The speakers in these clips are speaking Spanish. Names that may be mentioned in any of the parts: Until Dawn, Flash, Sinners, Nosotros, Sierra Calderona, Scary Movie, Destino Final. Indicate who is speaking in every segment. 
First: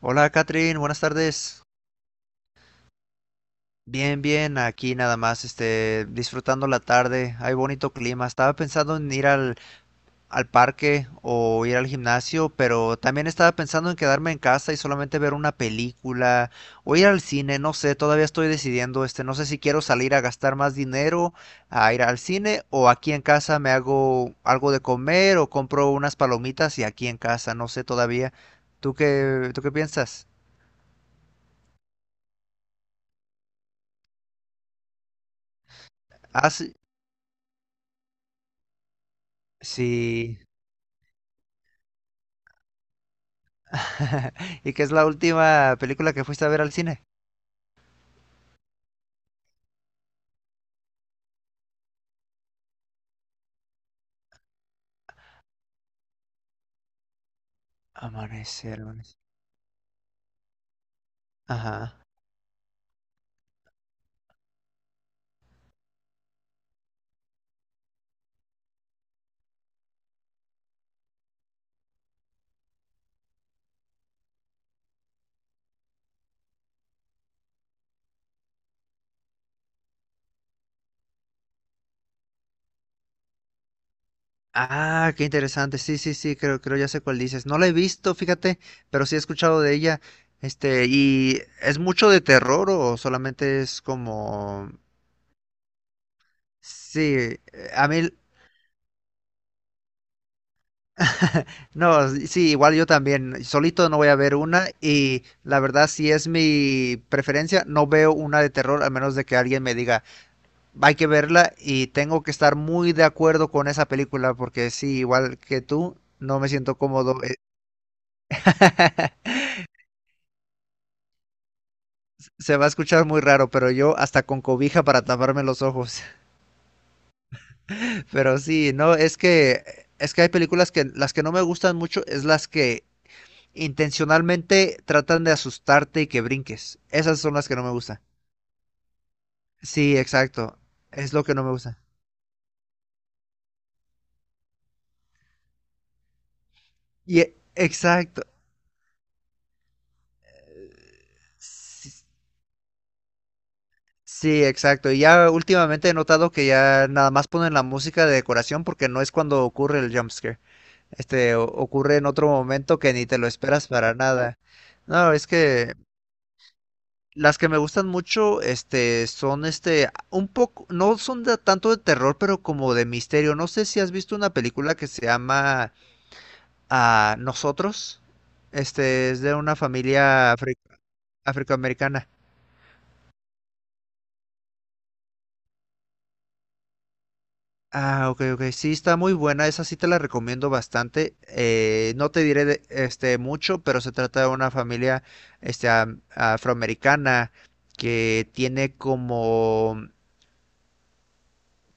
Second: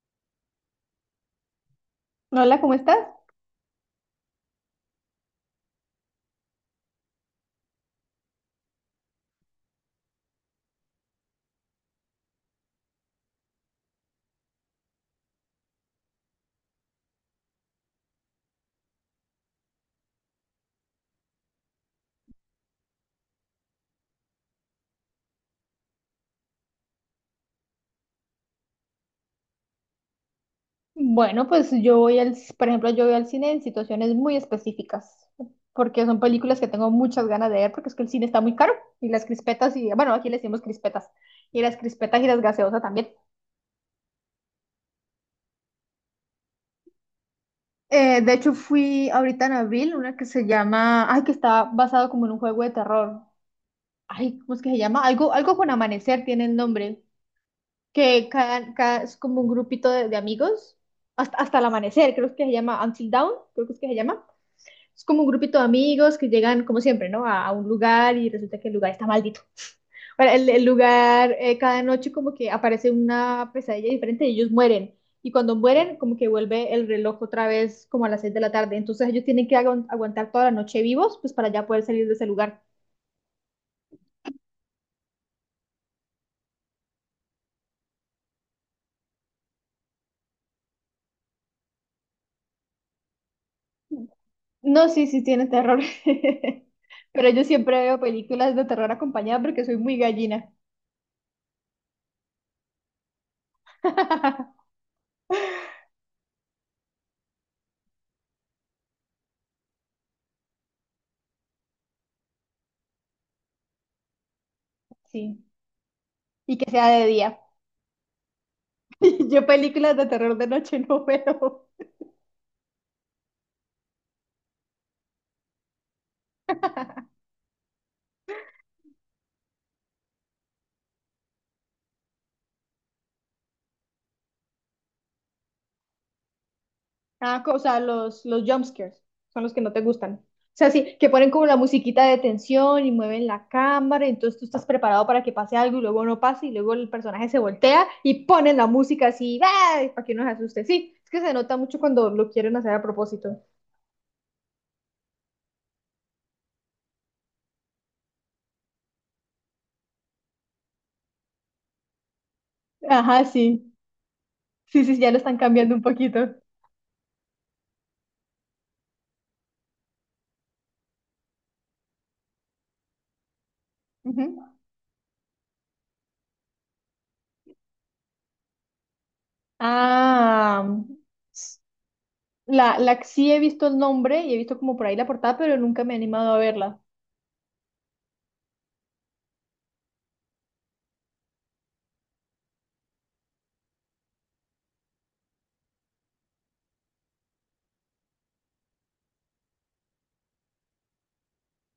Speaker 1: Hola, Catherine, buenas tardes.
Speaker 2: Hola, ¿cómo estás?
Speaker 1: Bien, bien, aquí nada más, disfrutando la tarde. Hay bonito clima. Estaba pensando en ir al parque o ir al gimnasio, pero también estaba pensando en quedarme en casa y solamente ver una película o ir al cine. No sé, todavía estoy decidiendo, no sé si quiero salir a gastar más dinero a ir al cine o aquí en casa me hago algo de comer o compro unas palomitas y aquí en casa, no sé todavía. ¿Tú qué piensas?
Speaker 2: Bueno, pues yo voy por ejemplo, yo voy al cine en situaciones muy específicas, porque son
Speaker 1: Ah,
Speaker 2: películas que
Speaker 1: sí.
Speaker 2: tengo muchas ganas de ver, porque es que el cine está muy caro, y las crispetas, y bueno, aquí le
Speaker 1: Sí.
Speaker 2: decimos crispetas y las gaseosas también.
Speaker 1: ¿Y qué es la última película que fuiste a ver al cine?
Speaker 2: De hecho, fui ahorita en abril, una que se llama, ay, que está basado como en un juego de terror. Ay, ¿cómo es que se llama? Algo con amanecer tiene el nombre, que
Speaker 1: Amanecer,
Speaker 2: es
Speaker 1: amanecer.
Speaker 2: como un grupito de amigos, hasta el
Speaker 1: Ajá.
Speaker 2: amanecer, creo que se llama Until Dawn, creo que es que se llama. Es como un grupito de amigos que llegan, como siempre, ¿no? A un lugar y resulta que el lugar está maldito. Bueno, el lugar, cada noche como que aparece una pesadilla diferente y ellos mueren. Y cuando mueren, como que vuelve el reloj otra vez como a las 6 de la tarde. Entonces ellos tienen que aguantar toda la noche vivos, pues para ya poder salir de ese lugar.
Speaker 1: Ah, qué interesante. Sí, sí, sí, creo ya sé cuál dices. No la he visto, fíjate, pero sí he escuchado de ella. Este, ¿y es mucho de terror o solamente es como...
Speaker 2: No, sí, sí, tiene terror.
Speaker 1: Sí,
Speaker 2: Pero yo siempre
Speaker 1: a
Speaker 2: veo
Speaker 1: mí...
Speaker 2: películas de terror acompañada porque soy muy gallina.
Speaker 1: No, sí, igual yo también. Solito no voy a ver una y la verdad si es mi preferencia, no veo una de terror a menos de que alguien me diga, hay que verla y tengo que estar muy de acuerdo con esa película porque sí, igual
Speaker 2: Sí.
Speaker 1: que tú, no me
Speaker 2: Y que
Speaker 1: siento
Speaker 2: sea de
Speaker 1: cómodo.
Speaker 2: día. Yo películas de terror de noche no veo.
Speaker 1: Se va a escuchar muy raro, pero yo hasta con cobija para taparme los ojos. Pero sí, no, es que hay películas que las que no me gustan mucho es las que intencionalmente tratan de asustarte y que brinques. Esas son
Speaker 2: Ah,
Speaker 1: las que
Speaker 2: o
Speaker 1: no me
Speaker 2: sea,
Speaker 1: gustan.
Speaker 2: los jumpscares son los que no te
Speaker 1: Sí,
Speaker 2: gustan. O
Speaker 1: exacto.
Speaker 2: sea, sí, que
Speaker 1: Es lo
Speaker 2: ponen
Speaker 1: que no
Speaker 2: como
Speaker 1: me
Speaker 2: la
Speaker 1: gusta.
Speaker 2: musiquita de tensión y mueven la cámara, entonces tú estás preparado para que pase algo y luego no pasa y luego el
Speaker 1: Y
Speaker 2: personaje se voltea
Speaker 1: exacto.
Speaker 2: y ponen la música así, ¡ay! Para que uno se asuste. Sí, es que se nota mucho
Speaker 1: Sí,
Speaker 2: cuando lo quieren hacer a propósito.
Speaker 1: sí, exacto. Y ya últimamente he notado que ya nada más ponen la música de decoración porque no es cuando ocurre el jumpscare. Este ocurre en otro momento que ni te
Speaker 2: Ajá,
Speaker 1: lo esperas
Speaker 2: sí.
Speaker 1: para nada.
Speaker 2: Sí, sí, ya
Speaker 1: No,
Speaker 2: lo
Speaker 1: es
Speaker 2: están
Speaker 1: que
Speaker 2: cambiando un poquito.
Speaker 1: las que me gustan mucho, un poco, no son de, tanto de terror, pero como de misterio. No sé si has visto
Speaker 2: Ujú.
Speaker 1: una película que se llama Nosotros. Es de una familia
Speaker 2: Ah, s-
Speaker 1: afroamericana.
Speaker 2: la sí he visto el nombre y he visto como por ahí la portada, pero nunca me he animado a verla.
Speaker 1: Ah, ok, ok. Sí, está muy buena. Esa sí te la recomiendo bastante. No te diré mucho, pero se trata de una familia afroamericana que tiene como,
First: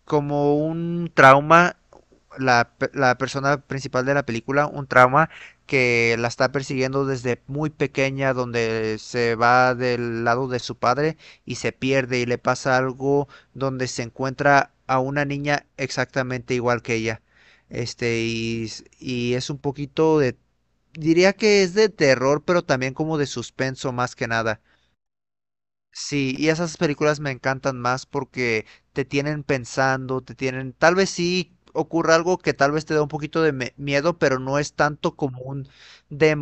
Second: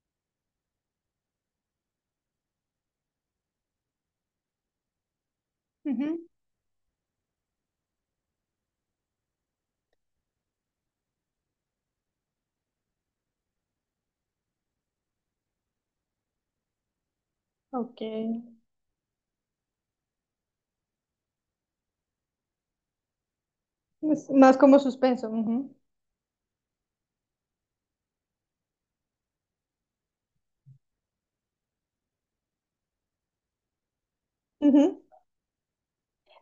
Speaker 1: como un trauma la persona principal de la película un trauma que la
Speaker 2: Ujú.
Speaker 1: está persiguiendo desde muy pequeña, donde se va del lado de su padre y se pierde y le pasa algo donde se encuentra a una niña exactamente igual que ella. Este,
Speaker 2: Ok.
Speaker 1: y, y es un poquito de, diría que es de terror, pero también como de suspenso más que
Speaker 2: Es más
Speaker 1: nada.
Speaker 2: como suspenso. Ujú,
Speaker 1: Sí, y esas películas me encantan más porque te tienen pensando, te tienen, tal vez sí ocurra algo que tal vez te da un poquito de miedo, pero no es
Speaker 2: ujú.
Speaker 1: tanto como un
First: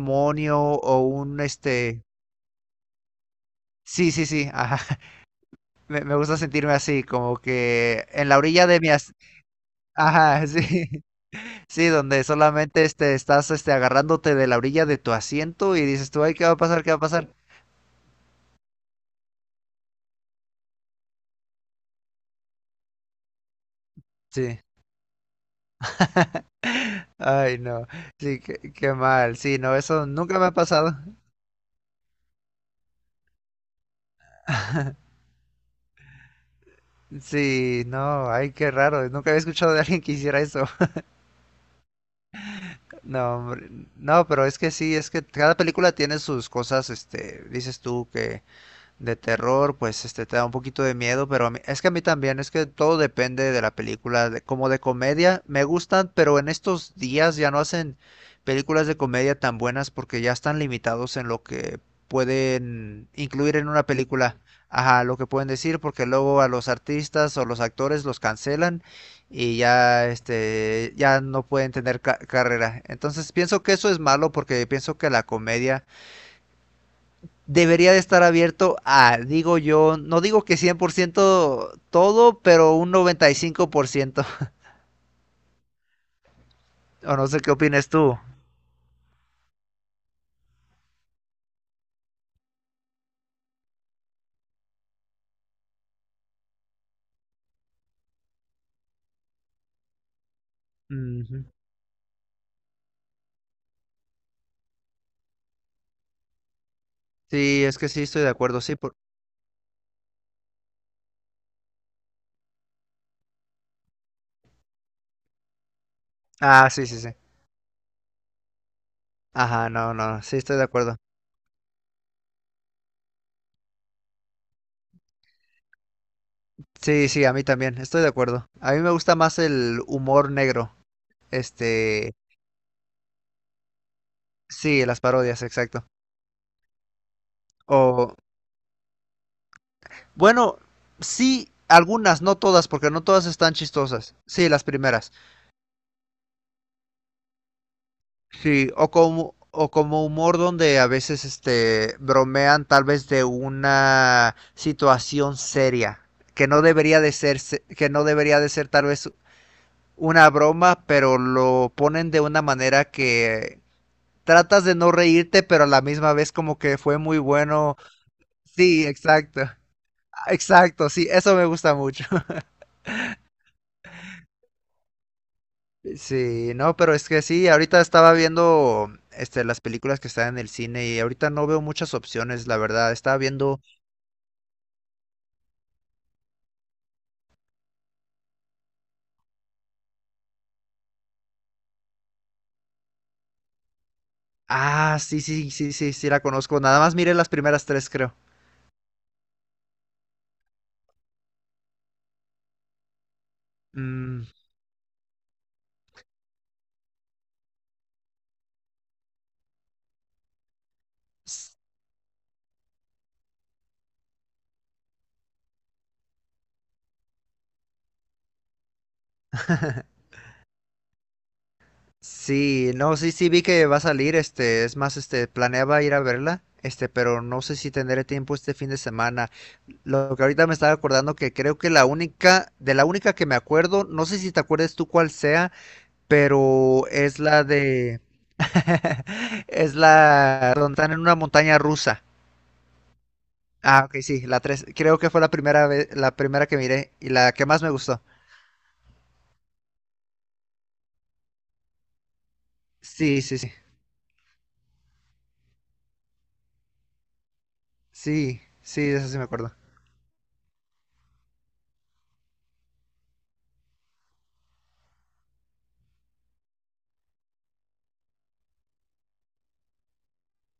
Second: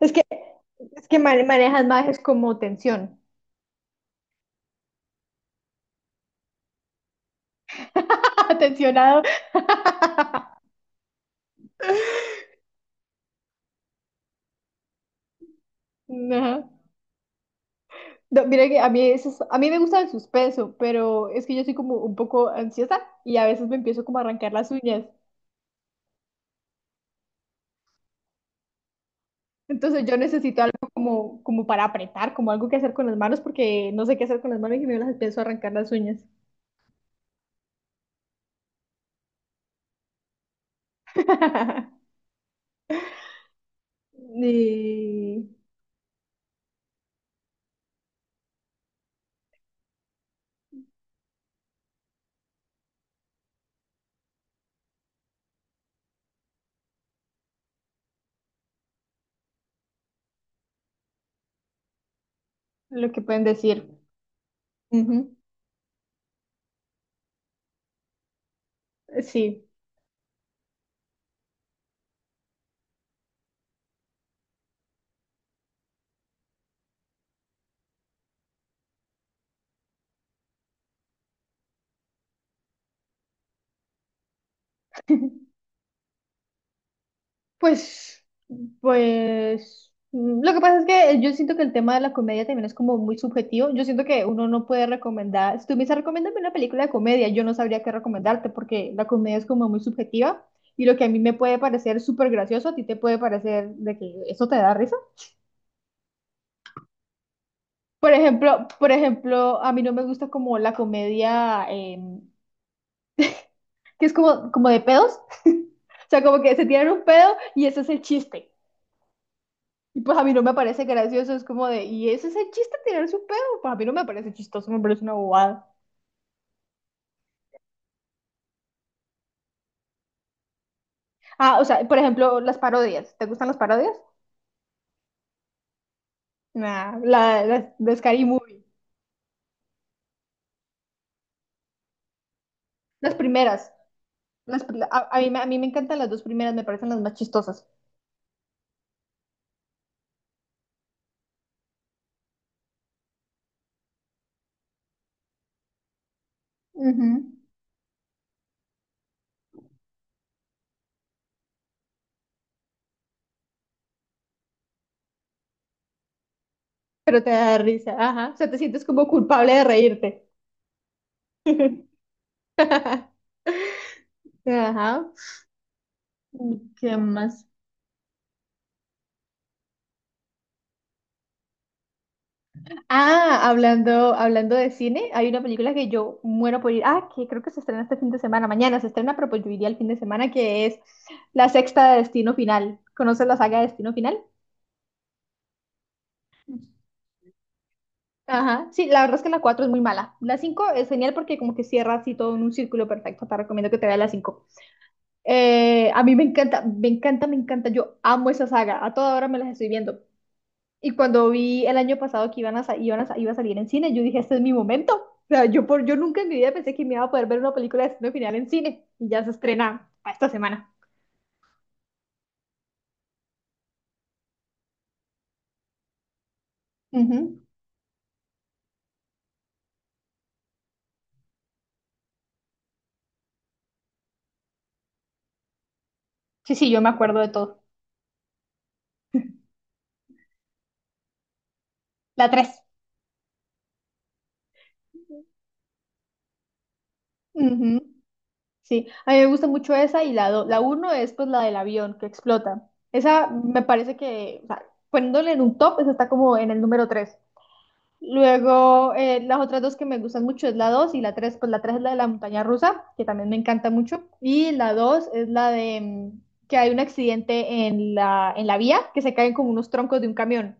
Speaker 2: Es que,
Speaker 1: o
Speaker 2: es que
Speaker 1: un
Speaker 2: manejas
Speaker 1: este.
Speaker 2: más es como tensión.
Speaker 1: Sí, sí, sí, ajá. Me gusta sentirme así, como que en la orilla de mi as-
Speaker 2: Tensionado.
Speaker 1: ajá, sí. Sí, donde solamente estás agarrándote de la orilla de tu asiento y dices tú, ay, ¿qué va a
Speaker 2: No.
Speaker 1: pasar? ¿Qué va a pasar?
Speaker 2: No, mira que a mí, a mí me gusta el suspenso, pero es que yo soy como un poco ansiosa y a veces me empiezo como a arrancar
Speaker 1: Sí.
Speaker 2: las uñas.
Speaker 1: Ay, no. Sí, qué, qué mal. Sí, no,
Speaker 2: Entonces
Speaker 1: eso
Speaker 2: yo
Speaker 1: nunca me ha
Speaker 2: necesito algo
Speaker 1: pasado.
Speaker 2: como para apretar, como algo que hacer con las manos, porque no sé qué hacer con las manos y me las empiezo a arrancar las uñas.
Speaker 1: Sí, no, ay, qué raro, nunca había escuchado de alguien que hiciera eso. No, hombre, no, pero es que sí, es que
Speaker 2: Y
Speaker 1: cada película tiene sus cosas, dices tú que de terror, pues te da un poquito de miedo, pero a mí- es que a mí también, es que todo depende de la película, de- como de comedia, me gustan, pero en estos días ya no hacen películas de comedia tan buenas porque ya están limitados en lo que pueden
Speaker 2: lo que pueden
Speaker 1: incluir en una
Speaker 2: decir.
Speaker 1: película, ajá, lo que
Speaker 2: Ujú,
Speaker 1: pueden decir, porque luego a los artistas o los actores los cancelan y
Speaker 2: sí.
Speaker 1: ya ya no pueden tener carrera. Entonces pienso que eso es malo porque pienso que la comedia debería de estar abierto a, digo yo, no digo que 100% todo, pero un noventa y cinco por ciento. O no sé qué opinas tú.
Speaker 2: Pues, pues, lo que pasa es que yo siento que el tema de la comedia también es como muy subjetivo. Yo siento que uno no puede recomendar, si tú me dices, recomiéndame una película de comedia, yo no sabría qué recomendarte porque la comedia es como muy subjetiva y lo que a mí me
Speaker 1: Ujú.
Speaker 2: puede parecer súper gracioso, a ti te puede parecer de que eso te da risa.
Speaker 1: Sí, es que sí,
Speaker 2: Por
Speaker 1: estoy de acuerdo,
Speaker 2: ejemplo,
Speaker 1: sí.
Speaker 2: por
Speaker 1: Por...
Speaker 2: ejemplo, a mí no me gusta como la comedia, que es como de pedos, o sea, como que se
Speaker 1: Ah, sí,
Speaker 2: tiran
Speaker 1: sí,
Speaker 2: un
Speaker 1: sí.
Speaker 2: pedo y ese es el chiste.
Speaker 1: Ajá, no,
Speaker 2: Y pues
Speaker 1: no,
Speaker 2: a mí
Speaker 1: sí,
Speaker 2: no me
Speaker 1: estoy de
Speaker 2: parece
Speaker 1: acuerdo.
Speaker 2: gracioso, es como de, ¿y ese es el chiste, tirar su pedo? Pues a mí no me parece chistoso, me parece una bobada.
Speaker 1: Sí, sí, a mí también, estoy de acuerdo. A mí me gusta más el humor negro.
Speaker 2: Ah, o sea, por
Speaker 1: Este,
Speaker 2: ejemplo, las parodias. ¿Te gustan las parodias?
Speaker 1: sí, las parodias, exacto.
Speaker 2: Nah, las de
Speaker 1: O,
Speaker 2: Scary Movie.
Speaker 1: bueno, sí, algunas, no todas, porque no
Speaker 2: Las
Speaker 1: todas están
Speaker 2: primeras.
Speaker 1: chistosas. Sí,
Speaker 2: Las,
Speaker 1: las
Speaker 2: pri-
Speaker 1: primeras.
Speaker 2: a mí, me- A mí me encantan las dos primeras, me parecen las más chistosas.
Speaker 1: Sí, o como humor donde a veces bromean tal vez de una situación seria, que no debería
Speaker 2: Ujú.
Speaker 1: de ser, que no debería de ser tal vez una broma, pero lo ponen de una manera que tratas de no reírte, pero a la misma vez como que fue muy
Speaker 2: Pero te da
Speaker 1: bueno.
Speaker 2: risa, ajá. O sea, te sientes
Speaker 1: Sí,
Speaker 2: como
Speaker 1: exacto.
Speaker 2: culpable de reírte.
Speaker 1: Exacto, sí, eso me gusta mucho.
Speaker 2: Ajá.
Speaker 1: Sí, no, pero
Speaker 2: ¿Qué
Speaker 1: es que
Speaker 2: más?
Speaker 1: sí, ahorita estaba viendo las películas que están en el cine y ahorita no veo muchas opciones, la verdad. Estaba
Speaker 2: Ah,
Speaker 1: viendo,
Speaker 2: hablando de cine, hay una película que yo muero por ir. Ah, que creo que se estrena este fin de semana. Mañana se estrena, pero pues yo iría el fin de semana, que es la sexta de Destino Final. ¿Conoces la saga de Destino Final?
Speaker 1: ah, sí, sí, sí, sí, sí la conozco. Nada más miré las primeras tres, creo.
Speaker 2: Ajá. Sí, la verdad es que la 4 es muy mala. La 5 es genial porque como que cierra así todo en un círculo perfecto. Te recomiendo que te veas la
Speaker 1: Mm,
Speaker 2: 5. A mí me encanta, me encanta, me encanta. Yo amo esa saga. A toda hora me las estoy viendo. Y cuando
Speaker 1: s-
Speaker 2: vi el año pasado que iba a salir en cine, yo dije, este es mi momento. O sea, yo nunca en mi vida pensé que me iba a poder ver una película de destino final en cine. Y ya se estrena para esta semana.
Speaker 1: Sí, no, sí, sí vi que va a salir, es más, planeaba ir a verla, pero
Speaker 2: Ujú.
Speaker 1: no sé si tendré tiempo este fin de semana. Lo que ahorita me estaba acordando que creo que la única, de la única que me acuerdo, no sé si te acuerdes tú cuál sea,
Speaker 2: Sí, sí, yo
Speaker 1: pero
Speaker 2: me acuerdo
Speaker 1: es
Speaker 2: de
Speaker 1: la
Speaker 2: todo.
Speaker 1: de... Es la donde están en una montaña rusa.
Speaker 2: La 3.
Speaker 1: Ah, ok, sí, la tres. Creo que fue la primera vez, la primera que miré y la que más me gustó.
Speaker 2: Sí, a mí me gusta mucho esa y la uno es pues la del avión que explota.
Speaker 1: Sí,
Speaker 2: Esa
Speaker 1: sí, sí.
Speaker 2: me parece que, o sea, poniéndole en un top, esa está como en el número tres.
Speaker 1: Sí, sí,
Speaker 2: Luego,
Speaker 1: de esa sí me
Speaker 2: las
Speaker 1: acuerdo.
Speaker 2: otras dos que me gustan mucho es la 2 y la tres. Pues la 3 es la de la montaña rusa, que también me encanta mucho. Y la 2 es la de que hay un accidente en la vía, que se caen como unos troncos de un camión.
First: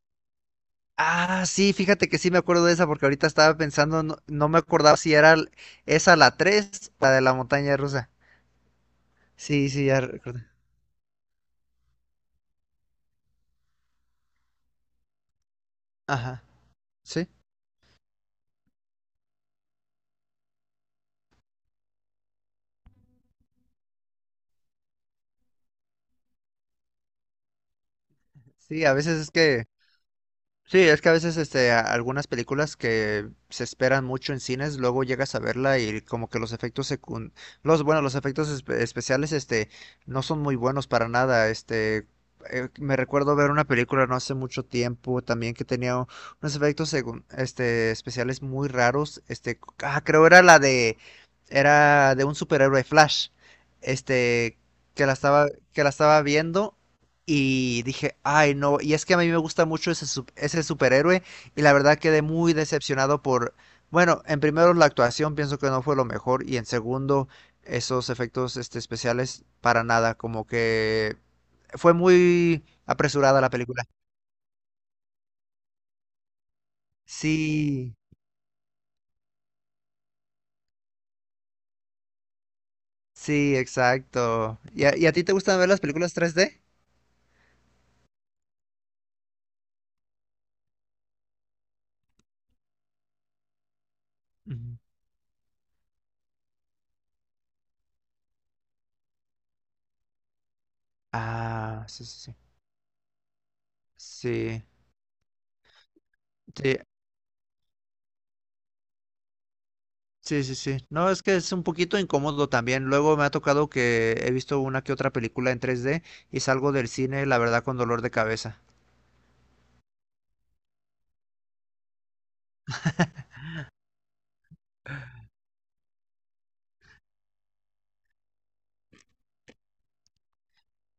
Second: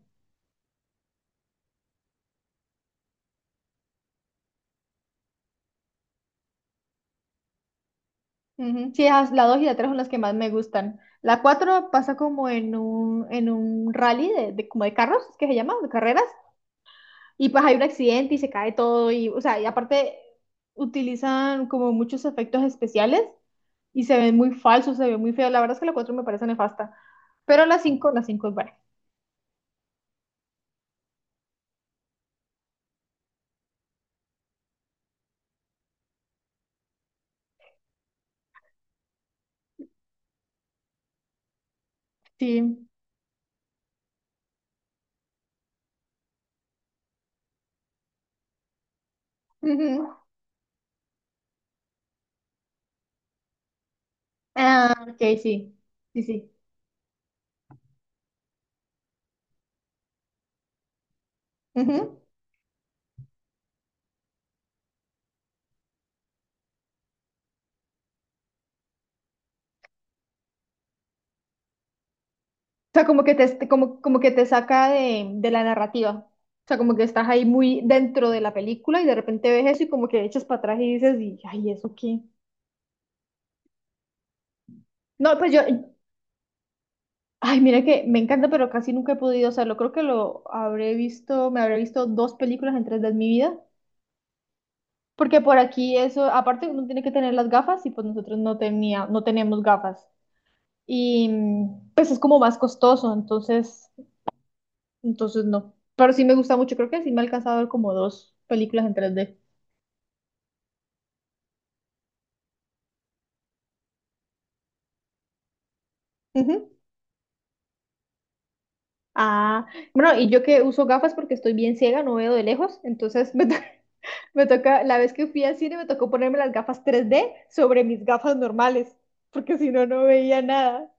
Speaker 1: Ah, sí, fíjate que sí me acuerdo de esa porque ahorita estaba pensando, no, no me acordaba si era esa la 3 la de la montaña rusa.
Speaker 2: Ujú. Sí, la 2 y
Speaker 1: Sí,
Speaker 2: la
Speaker 1: sí,
Speaker 2: 3 son
Speaker 1: ya
Speaker 2: las que más
Speaker 1: recuerdo.
Speaker 2: me gustan. La 4 pasa como en un rally como de carros, ¿es que se llama, de carreras.
Speaker 1: Ajá. Sí,
Speaker 2: Y pues hay un accidente y se cae todo. Y, o sea, y aparte utilizan como muchos efectos especiales y se ven muy falsos, se ven muy feos. La verdad es que la 4 me parece nefasta, pero la cinco es buena.
Speaker 1: sí, a veces es que sí, es que a veces algunas películas que se esperan mucho en cines, luego llegas a verla y como que los efectos los efectos especiales no son muy buenos para nada,
Speaker 2: Sí.
Speaker 1: me recuerdo ver una película no hace mucho tiempo también que tenía unos efectos especiales muy raros,
Speaker 2: Ujú.
Speaker 1: creo era la de era de un superhéroe Flash. Este
Speaker 2: Ah,
Speaker 1: que la
Speaker 2: ok,
Speaker 1: estaba
Speaker 2: sí.
Speaker 1: que la
Speaker 2: Sí,
Speaker 1: estaba
Speaker 2: sí.
Speaker 1: viendo y dije, ay, no. Y es que a mí me gusta mucho ese, ese superhéroe. Y la
Speaker 2: Ujú.
Speaker 1: verdad
Speaker 2: O
Speaker 1: quedé muy decepcionado por. Bueno, en primero, la actuación pienso que no fue lo mejor. Y en segundo, esos efectos especiales para nada. Como que fue muy
Speaker 2: sea,
Speaker 1: apresurada la película.
Speaker 2: como que te saca de la narrativa. O sea, como que estás ahí muy
Speaker 1: Sí,
Speaker 2: dentro de la película y de repente ves eso y como que echas para atrás y dices, y, ay, ¿eso qué?
Speaker 1: sí, exacto. ¿Y a ti te
Speaker 2: No, pues
Speaker 1: gustan
Speaker 2: yo,
Speaker 1: ver las películas 3D?
Speaker 2: ay, mira que me encanta, pero casi nunca he podido hacerlo. Creo que lo habré visto, me habré visto dos películas en tres de mi vida.
Speaker 1: Ujú.
Speaker 2: Porque por aquí eso, aparte uno tiene que tener las gafas y pues nosotros no tenía, no tenemos gafas. Y
Speaker 1: Ah, sí,
Speaker 2: pues es
Speaker 1: sí, sí.
Speaker 2: como más costoso, entonces,
Speaker 1: Sí.
Speaker 2: entonces no. Pero sí me gusta mucho,
Speaker 1: Sí,
Speaker 2: creo que sí me ha alcanzado a ver como dos películas en 3D.
Speaker 1: sí, sí, sí. No, es que es un poquito incómodo también. Luego me ha tocado que he visto una que otra película en 3D y
Speaker 2: Ujú.
Speaker 1: salgo del cine, la verdad, con dolor de cabeza.
Speaker 2: Ah, bueno, y yo que uso gafas porque estoy bien ciega, no veo de lejos, entonces me toca, la vez que fui al cine me tocó ponerme las gafas 3D sobre mis gafas normales, porque si no, no veía nada.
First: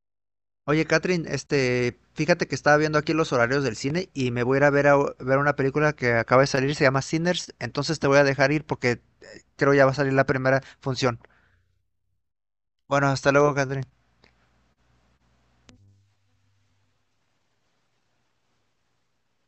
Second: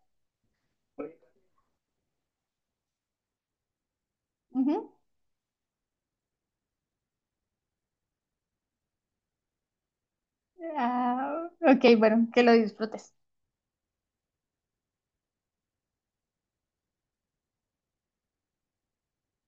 Speaker 1: Oye, Catherine, fíjate que estaba viendo aquí los horarios del cine y me voy a
Speaker 2: Ujú.
Speaker 1: a ver una película que acaba de salir, se llama Sinners, entonces te voy a dejar ir porque creo ya va a salir la primera función.
Speaker 2: Ah, ok, bueno, que lo
Speaker 1: Bueno,
Speaker 2: disfrutes.
Speaker 1: hasta luego, Catherine.